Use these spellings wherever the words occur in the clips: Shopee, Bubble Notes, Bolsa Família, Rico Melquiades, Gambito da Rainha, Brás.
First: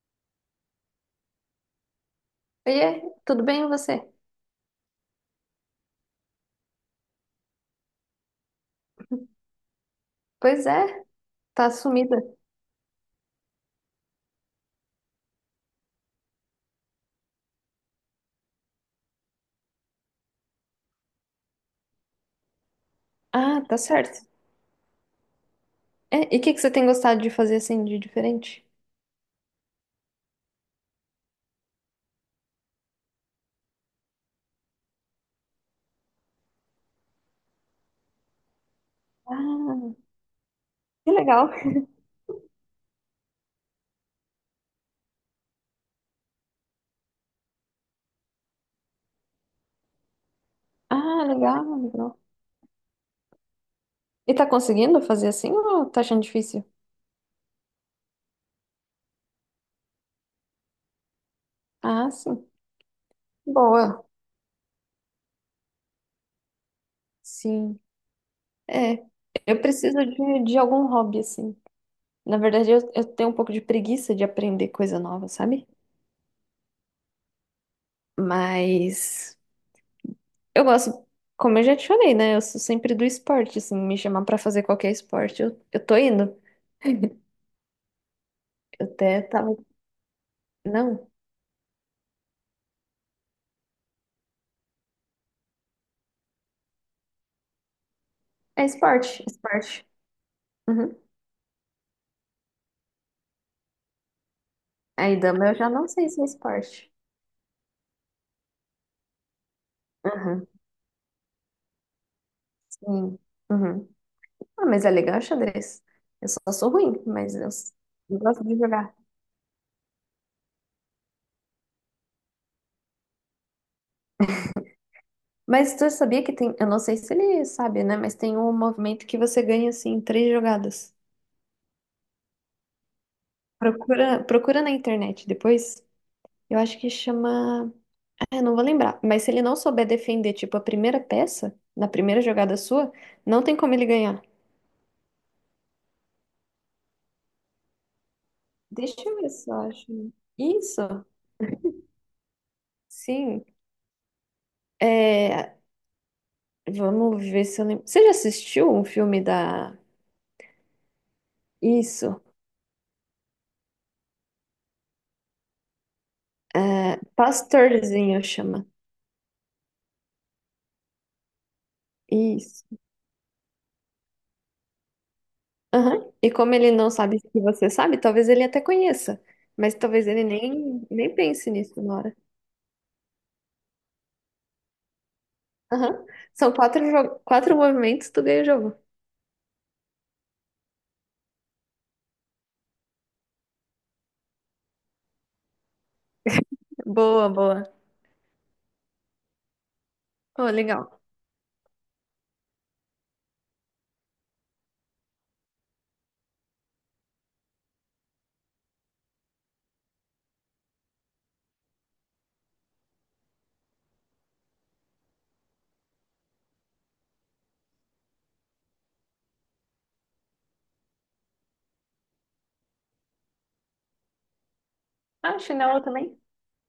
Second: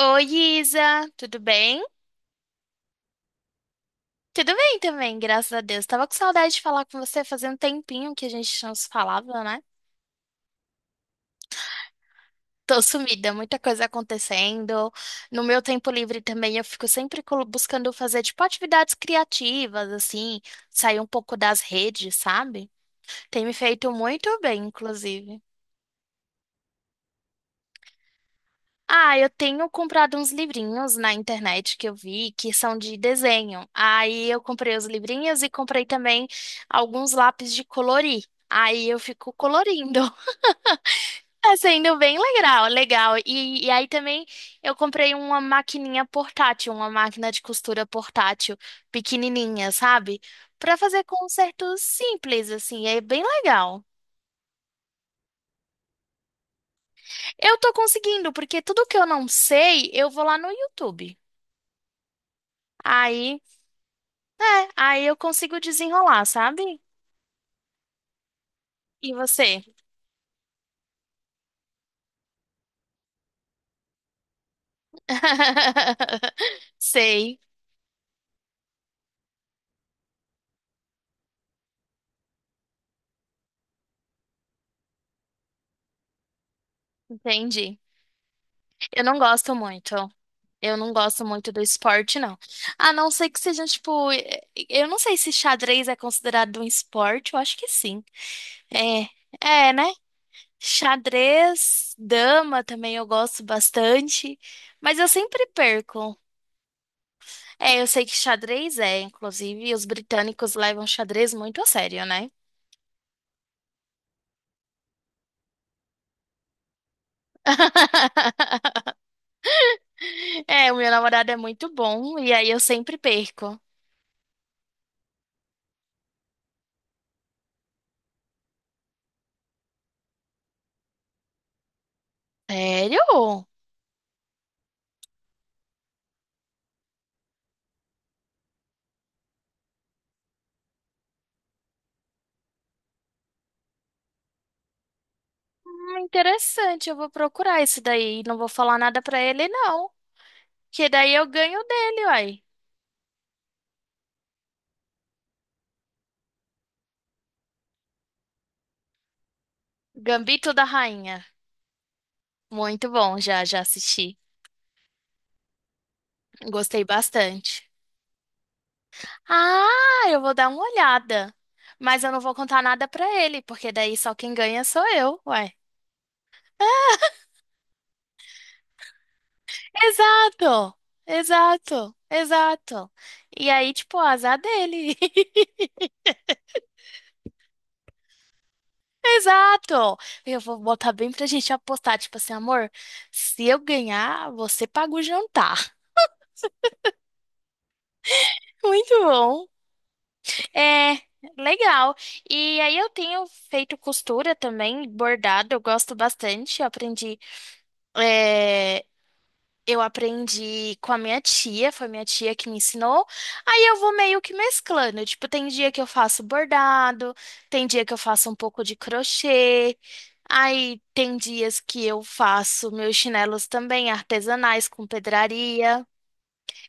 Oi, Isa, tudo bem? Oiê, tudo bem e você? Tudo bem também, graças a Deus. Tava com saudade de falar com você, fazia um tempinho que a gente não se falava, né? Pois é, tá sumida. Tô sumida, muita coisa acontecendo. No meu tempo livre também eu fico sempre buscando fazer tipo atividades criativas, assim, sair um pouco das redes, sabe? Tem me Ah, tá feito certo. muito bem, inclusive. É, e o que que você tem gostado de fazer assim de diferente? Ah, eu tenho comprado uns livrinhos na internet que eu vi que são de desenho. Aí eu comprei os livrinhos e comprei também alguns lápis de colorir. Aí eu fico Ah, colorindo. que legal. Tá sendo bem legal, legal. E aí também eu comprei uma maquininha portátil, uma máquina de costura portátil, pequenininha, sabe? Pra fazer Ah, legal, consertos legal. simples, assim, é bem legal. E tá conseguindo fazer assim ou tá achando difícil? Eu tô conseguindo, porque tudo que eu não sei, eu vou lá no YouTube. Ah, sim. Aí Boa. Aí eu consigo desenrolar, sabe? Sim. É, E eu você? preciso de algum hobby assim. Na verdade, eu tenho um pouco de preguiça de aprender coisa nova, sabe? Sei, Mas eu gosto, como eu já te falei, né? Eu sou sempre do esporte, assim, me chamar pra fazer qualquer esporte, eu tô indo. entendi. Eu Eu não até gosto tava. muito. Eu não Não, gosto muito do esporte, não. A não ser que seja, tipo, eu não sei se xadrez é considerado um esporte, eu acho que sim. é É, esporte, é, né? esporte. Uhum. Xadrez, dama também eu gosto bastante, mas eu Aí, sempre dama, eu já não sei perco. se é esporte. É, eu sei que xadrez é, inclusive, os Uhum, britânicos levam xadrez muito a sério, né? sim. Uhum. Ah, mas é legal xadrez. Eu só sou ruim, mas eu gosto de jogar. É, o meu namorado é muito bom e aí eu sempre perco. Mas tu sabia que tem. Eu não sei se ele sabe, né? Mas tem um movimento que você ganha, assim, em três jogadas. Sério? Procura, procura na internet depois. Eu acho que chama. Eu não vou lembrar. Mas se ele não souber defender, tipo, a primeira peça, na primeira jogada sua, não tem como ele ganhar. Interessante, eu vou procurar isso daí. Não vou falar nada Deixa eu pra ver ele, se eu não. acho. Isso, Que daí eu ganho dele, uai. sim. É, vamos ver se eu lembro. Você já assistiu um filme da. Gambito da Rainha. Isso. Muito bom, já, já assisti. Gostei É, bastante. Pastorzinho chama. Ah, eu vou dar uma olhada. Mas eu não vou contar Isso. nada pra ele, porque daí só quem ganha sou eu, uai. Aham. E como ele não sabe que você sabe, talvez ele até conheça. Mas talvez ele Exato! nem pense nisso na Exato! hora. Exato! E aí, tipo, o azar dele. Aham. São quatro movimentos, tu ganha o jogo. Exato! Eu vou botar bem pra gente apostar, tipo assim, amor, se eu ganhar, você paga o jantar. Boa, boa. Muito bom. Oh, legal. É, legal. E aí eu tenho feito costura também, bordado, eu gosto bastante. Eu aprendi, eh, Eu aprendi com a minha tia, foi minha tia que me ensinou. Aí eu vou meio que mesclando. Tipo, tem dia que eu faço bordado, tem dia que eu faço um pouco de crochê. Aí tem dias que eu faço meus chinelos também artesanais com Ah, chinelo pedraria. também?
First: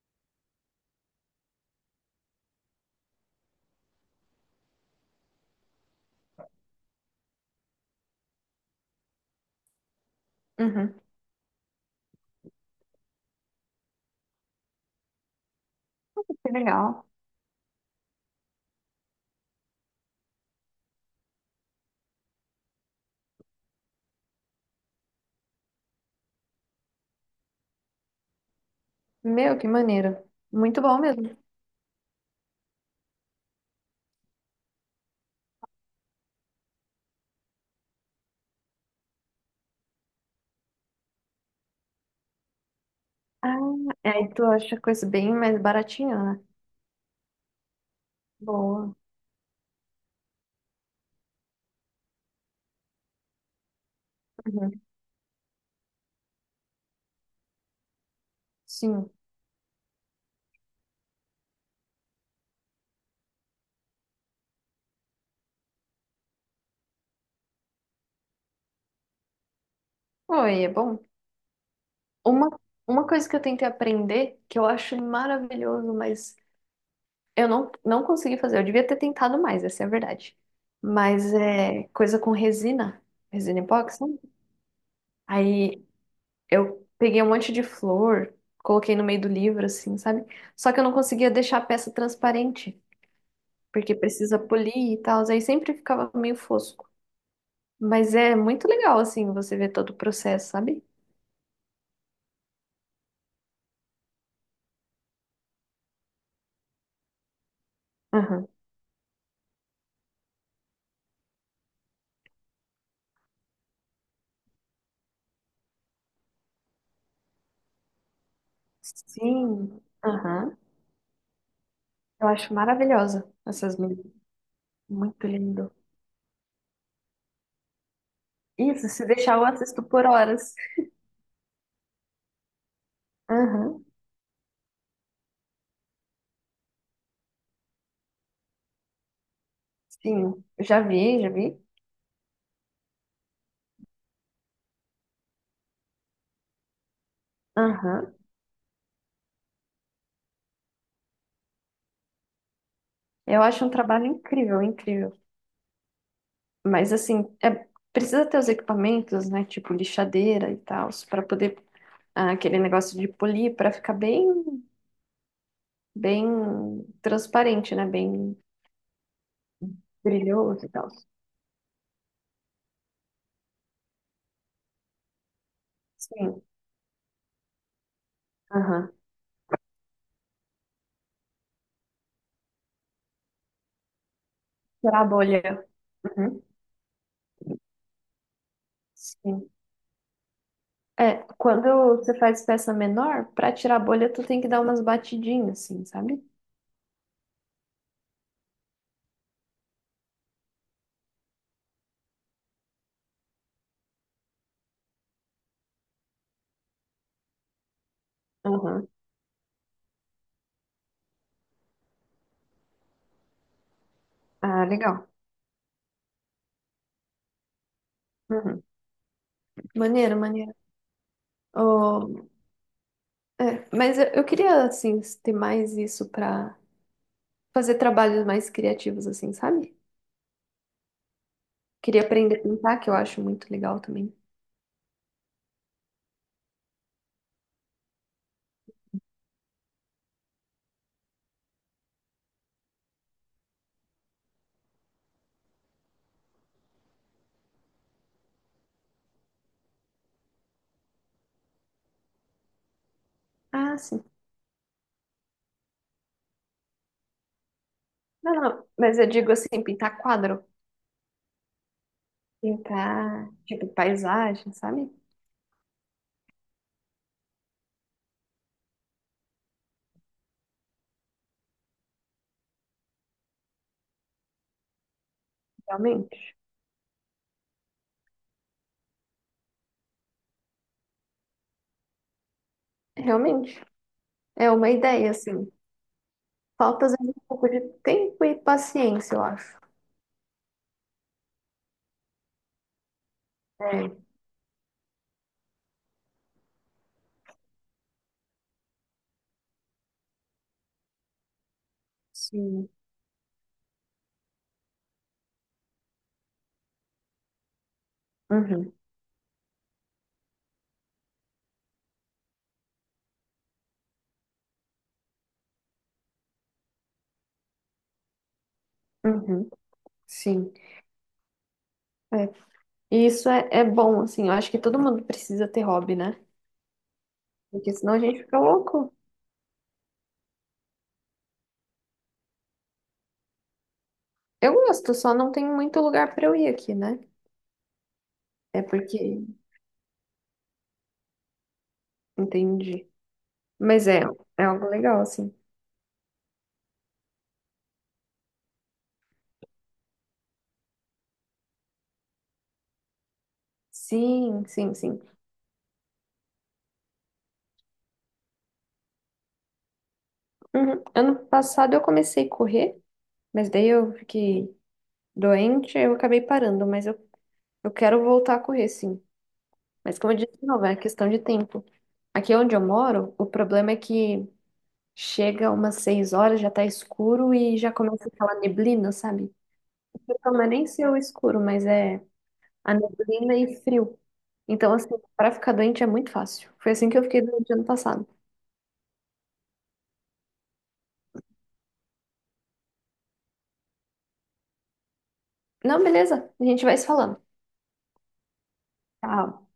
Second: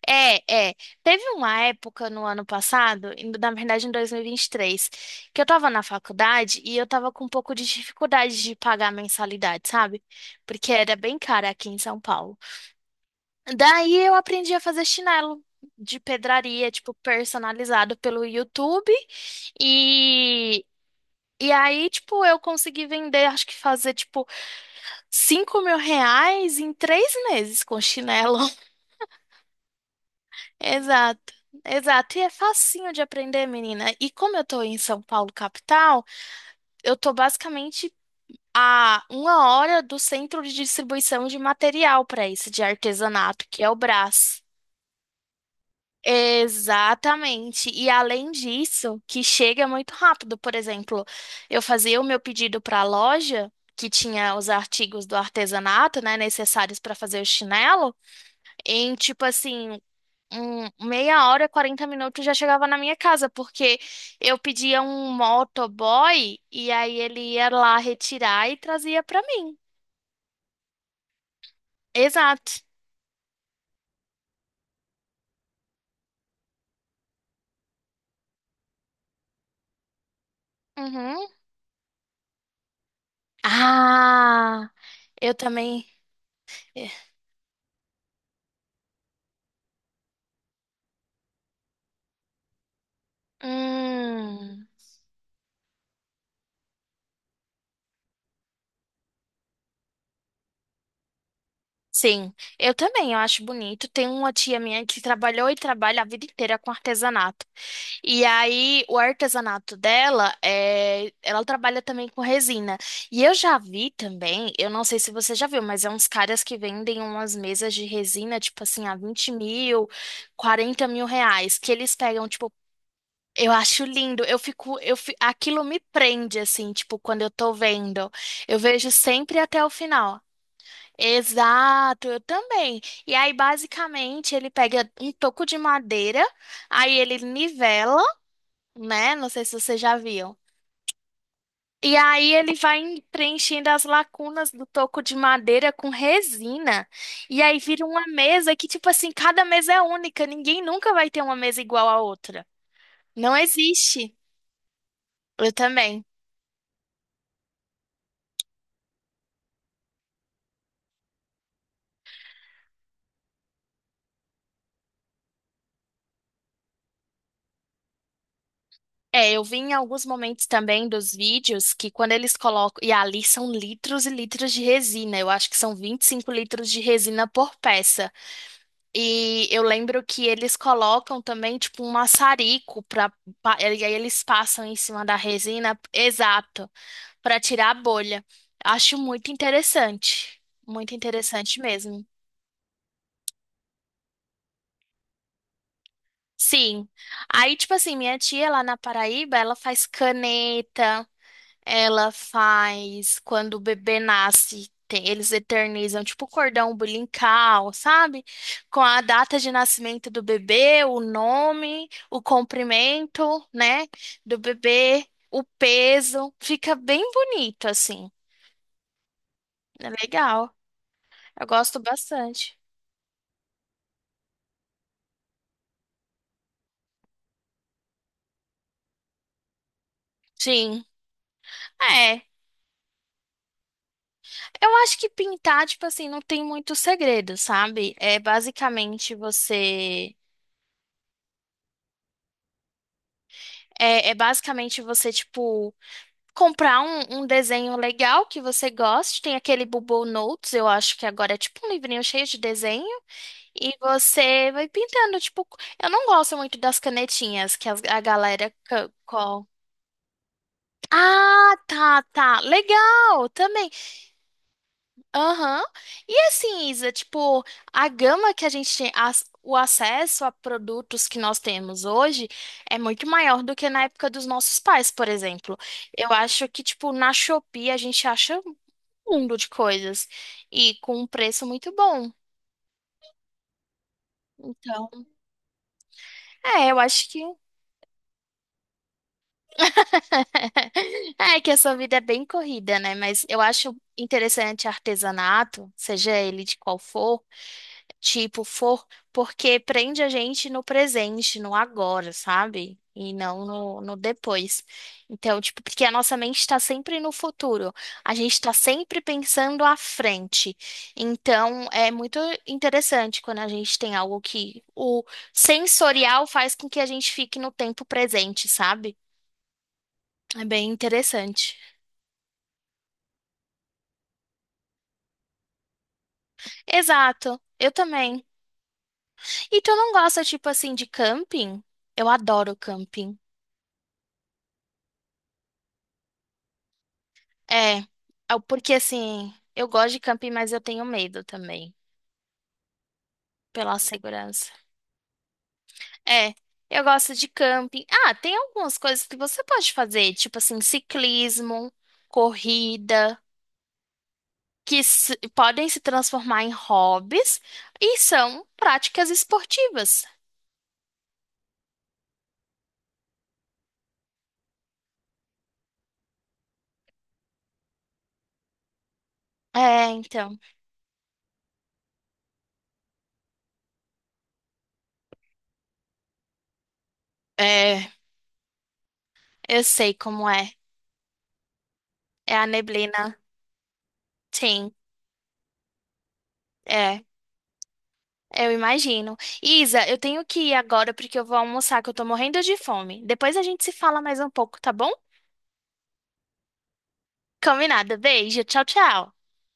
É, é. Teve uma época no ano passado, na verdade em 2023, que eu tava na faculdade e eu tava com um pouco de dificuldade de pagar a mensalidade, sabe? Porque Uhum, era bem cara aqui em São Paulo. Daí eu aprendi a fazer chinelo de que pedraria, tipo, legal. personalizado pelo YouTube. E, e aí, tipo, eu consegui vender, acho que fazer, tipo, 5 mil reais em três meses com chinelo. Meu, que maneiro. Muito bom Exato. mesmo. Exato, e é facinho de aprender, menina. E como eu tô em São Paulo, capital, eu tô basicamente a uma hora do centro de distribuição de material para isso, de artesanato, Ah, que é o aí Brás. tu acha coisa bem mais baratinha, né? Exatamente. E além Boa. disso, que chega muito rápido. Por exemplo, eu fazia o meu pedido para a loja, que tinha os Uhum. artigos do artesanato, né, necessários para fazer o chinelo, em Sim. tipo assim, meia hora, 40 minutos já chegava na minha casa, porque eu pedia um motoboy e aí ele ia lá retirar e trazia para mim. Oi, é bom. Uma, Exato. uma coisa que eu tentei aprender, que eu acho maravilhoso, mas eu não consegui fazer. Eu devia ter tentado mais, essa é a verdade. Uhum. Mas é coisa com resina, resina epóxi, sabe? Ah, eu Aí também. eu eh, peguei um monte de flor, coloquei no meio do livro, assim, sabe? Só que eu não conseguia deixar a peça transparente. Porque precisa Hum. polir e tal, aí sempre ficava meio fosco. Mas é muito legal, assim, você ver todo o processo, sabe? Sim, eu também, eu acho bonito. Tem uma tia minha que trabalhou e trabalha a vida inteira com artesanato. E Aham. aí, o artesanato dela é, ela trabalha também com resina. E eu já vi também, eu não sei se você já viu, mas é uns caras que vendem umas mesas de resina, tipo assim, a 20 Sim, mil, aham. 40 mil reais, que eles pegam, Eu tipo, acho maravilhosa eu essas acho meninas. lindo, eu fico, Muito aquilo lindo. me prende, assim, tipo, quando eu tô vendo. Eu Isso, vejo se deixar sempre eu até o assisto por final. horas. Exato, eu também. E aí, Aham. basicamente, ele pega um toco de madeira, aí ele nivela, né? Não sei se vocês já viram. Sim, já vi, já vi. E aí ele vai preenchendo as lacunas do toco de madeira com resina. E aí vira uma Aham. mesa que, tipo assim, cada mesa é única. Ninguém nunca vai ter uma mesa igual à outra. Não Eu acho um trabalho existe. incrível, incrível. Eu também. Mas assim, é, precisa ter os equipamentos, né? Tipo lixadeira e tal, para poder aquele negócio de polir para ficar bem bem transparente, né? Bem É, eu vi em alguns momentos brilhoso e também tal. dos vídeos que quando eles colocam. E ali são litros e litros de resina. Eu acho que são vinte e cinco Sim, litros de resina por peça. aham. E eu lembro que eles colocam também, tipo, um maçarico pra. E aí eles passam em Pra cima da bolha. resina, Uhum. exato, pra tirar a bolha. Acho muito Sim. interessante. Muito É, interessante quando mesmo. você faz peça menor, pra tirar a bolha, tu tem que dar umas batidinhas, assim, sabe? Sim. Aí, tipo assim, minha tia lá na Paraíba, ela faz caneta. Ela faz quando o bebê nasce, eles eternizam tipo o cordão umbilical, sabe? Com Aham. a data de nascimento do bebê, o nome, o comprimento, né, do Ah, bebê, legal. o peso, fica bem bonito assim. Uhum. É Maneiro, maneiro. legal. Eu gosto Oh, bastante. é, mas eu queria, assim, ter mais isso pra fazer trabalhos mais criativos, assim, sabe? Sim. Queria É. aprender a pintar, que eu acho muito legal também. Eu acho que pintar, tipo assim, não tem muito segredo, sabe? É basicamente você É, é basicamente você, tipo, comprar um desenho legal que você goste. Tem aquele Bubble Notes, eu acho que agora é tipo um livrinho cheio de desenho. E Ah, sim. você vai pintando, tipo. Eu não gosto muito das canetinhas que a Não, galera. não, mas eu digo assim, pintar quadro. Ah, tá, tá. Legal, Pintar, tipo, também. paisagem, sabe? Aham. E assim, Isa, tipo, a gama que a gente tem, o acesso a produtos que nós temos hoje é muito maior do que na época dos nossos pais, por exemplo. Eu Realmente. acho que, tipo, na Shopee a gente acha mundo de coisas e com um preço muito bom. Realmente. É uma Então, ideia, assim. é, eu Falta, às acho vezes, que um pouco de tempo e paciência, eu acho. é que a sua vida é bem corrida, né? Mas eu acho É, interessante artesanato, seja ele de qual for. Tipo, for porque prende a gente no presente, no agora, sim. sabe? E não no depois. Então, tipo, porque a nossa mente está sempre no futuro, a gente está Uhum, sempre pensando à frente. Então, é muito interessante quando a gente tem algo que o sensorial faz com que a gente fique no tempo presente, sabe? uhum, É sim. bem interessante. É. E isso é bom, assim. Eu acho que todo mundo precisa ter hobby, né? Exato, eu Porque senão a gente também. fica louco. E tu não gosta, tipo assim, de camping? Eu adoro camping. Eu gosto, só não tem muito lugar pra eu ir aqui, né? É, ah, É porque porque. assim, eu gosto de camping, mas eu tenho medo também, Entendi. pela Mas é segurança. algo legal, assim. É, eu gosto de camping. Ah, tem algumas coisas que você pode fazer, tipo assim, ciclismo, corrida, Sim, sim, que sim. Podem se transformar em hobbies e são práticas esportivas. Uhum. Ano passado eu comecei a correr. Mas daí eu fiquei doente, eu acabei parando, mas eu quero voltar a correr, sim. É, Mas como eu disse, então. de novo, é questão de tempo. Aqui onde eu moro, o problema é que chega umas 6 horas, já tá escuro e já É, começa aquela neblina, sabe? eu sei como Então, não é é. nem ser o escuro, mas é É a a neblina. neblina e frio. Sim, Então, assim, para ficar doente é muito fácil. Foi assim que é. eu fiquei doente ano passado. Eu imagino. Isa, eu tenho que ir agora porque eu vou almoçar, que eu tô morrendo de fome. Depois a gente se fala mais um pouco, tá bom? Não, beleza, a gente vai se falando. Combinado. Beijo. Tchau, tchau. Tchau.